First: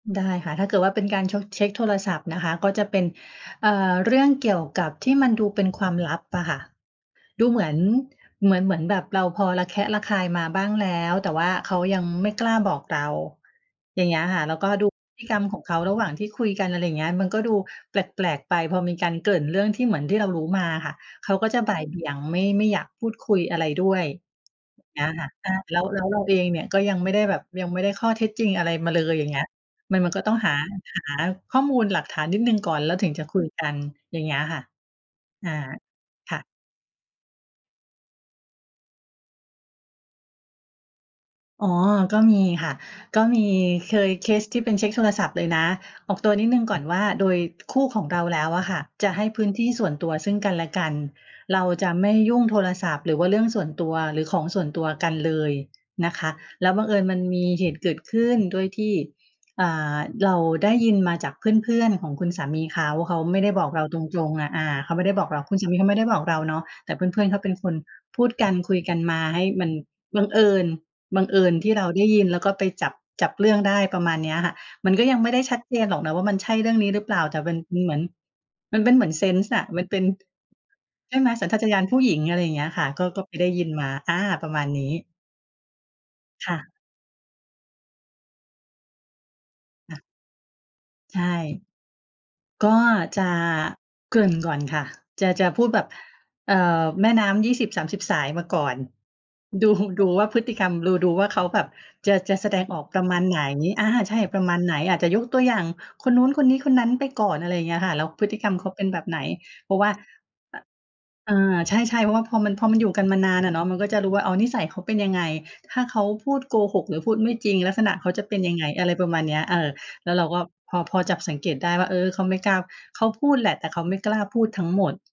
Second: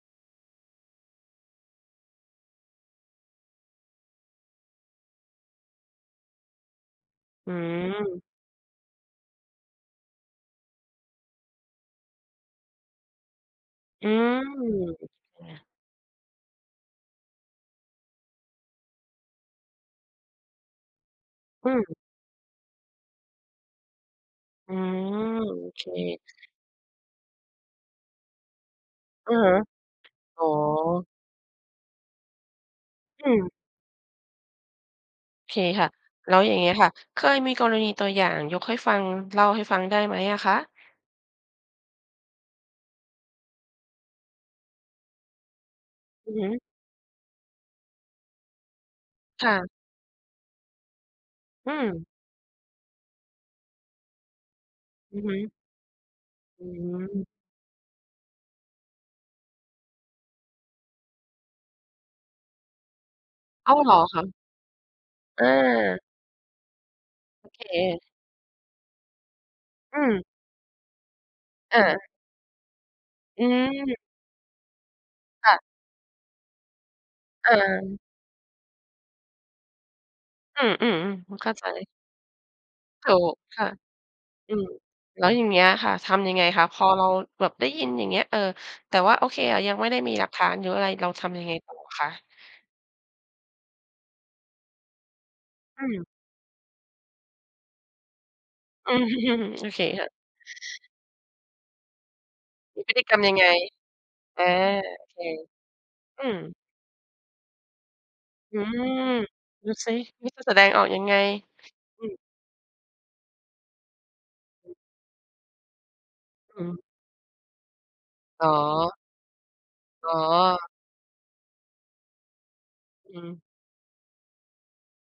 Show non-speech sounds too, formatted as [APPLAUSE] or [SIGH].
ได้ค่ะ ถ้าเกิดว่าเป็นการชก เช็กโทรศัพท์นะคะ ก็จะเป็น เอ่อ เรื่องเกี่ยวกับที่มันดูเป็นความลับอะค่ะ ดูอืเหมือน ม เหมือน เหมือนแบบเราพอระแคะระคายมาบ้างแล้ว แต่ว่าเขายังไม่กล้าบอกเรา อย่อาืงเงี้ยม ค่ะ แล้วก็ดูพฤติกรครม่ขอะ งเขาระหว่างที่คุยกัน อะไรอย่างเงี้ย มันก็ดูแปลก ๆ ไป พอมีการเกริ่นเรื่องที่เหมือนที่เรารู้มาอะค่ะ เขาก็จะอืบ่ายเม บี่ยงไม่ ไม่อยากพูดคุยอะไรด้วยอืแบบเนี่ยอะค่ะ ม โอแลเ้ค ว แล้ว แล้วเราเองเนี่ยก็ยังไม่ได้แบบ ยังไม่ได้ข้อเท็จจริงอะไรมาเลย อย่าองืเงอี้ย ฮึ มัน มันก็ต้องอ๋อ หา หาข้อมูลหลักฐานนิดหนึ่งก่อน แล้วถึงจอะืคุยม กัน อย่างเงี้ยค่ะ อา เคค่ะ แลค้่วะ อย่างเงี้ยค่ะ เคยมีกรณีตัวอย่างยกให้ฟัง เล่าให้ฟังได้ไหมอะคะ? อ๋อ ก็มีค่ะ ก็มี เคยเคสที่เป็นเช็กโทรศัพท์เลยนะ ออกตอัืวอนฮิดหนึึ ่งก่อนว่า โดยคู่ของเราแล้วอะค่ะ จะให้พคื้น่ทะ ี่ส่วนตัวซึ่งกันและกัน เราอืจะม ไม่ยุ่งโทรศัพท์ หรือว่าเรื่องส่วนตัว หรือของส่วนตัวกันอือฮเลึ ยนะคะ อืแล้วบังเอิญมันม มีเหตุเกิดขึ้นด้วยที่ อ่า เราได้ยินมาจากเพื่อน ๆ ของคุณสามีเขา เขาไม่ได้บออก้าเว! ราเหรตอคะ? รง ๆ อะ อา เขาไม่ได้บอกเรา คุณสามีเขาไมอ่า ได้บอกเราเนาะ แต่เพื่อน ๆ เขาโเอป็นเคนค พูดกันคุยกันมาให้มันอืบม ังเอิญ บังเอิญที่อเราไา ด้ยิน แล้วก็ไปจับ จับอเรื่องได้ ืม ประมาณเนี้ยอะค่ะ มันก็ยังไม่ได้คช่ัดะ เจนหรอกนะ ว่ามันใช่เรื่องนี้หรือเปล่า? แต่เมันเหมออ ือน มันเป็นเหมือนเซนส์อะ มันเป็น อือ ใช่ไหม? ๆ สเัข้ญาชาใจ ตญาณผู้หญิง อะไรอย่างเงี้ยค่ะ ก็ ถูก็ไปกได้คย่ิะ นมา อา ปรอะืมาม ณนี้ แล้วอย่างเงี้ยค่ะ ทำยังไงค่คะ? ะ พอเราแบบได้ยินอย่างเงี้ย เออ แต่ว่าโอเคอะ ยังไม่คได่้ะ มีหลักฐานหรืออะไร เราใชท่ ำยังไงต่อคะ? ก็จะเกริ่นก่อนค่ะ จะ จะพูดแบอบ ืม เอ่อ แม่น้ำ 20-30 สายมาก่อน อืม [CHUCKLES] โดอู เคคดู่ะ ว่าพฤติกรรม ดู ดูว่าเขาแบบจะ จะแสดงอมีอกพฤปรติะกมรราณมยัไงหน? ไง? อา ใช่ ปรอะา มาณไหน? อาจโอจะเค ยกตัวอย่างคนนอืู้นม คนนี้คนนั้นไปก่อน อะไรอย่างเงี้ยค่ะ แล้วพฤติกรรอมืเขาเป็นแบม บไหน? ดเูพราะวซ่า ิ นี่จะแสดงออกยังไง? อ อา ใชอ่ ืๆ เพราม ะว่าพอมัน พอมันอยู่กันมานานอะเนาะ มันก็จะรู้ว่า อ๋อ นิสัยอืเอ ขาเป็นยังไง ถ้าเขาพูดโกอืหม กหรือพูดไม่จริง ลักษณะเขาจะเป็นอ๋ยอ ังไง อะไรประมาณเนี้ย เออ แอล๋้วเราก็อ พอ พอจับสังเกตได้ว่า เออ เขาไม่กล้า เขาอืพูดม แหละแต่เขาไม่กล้าพูดทั้งหมด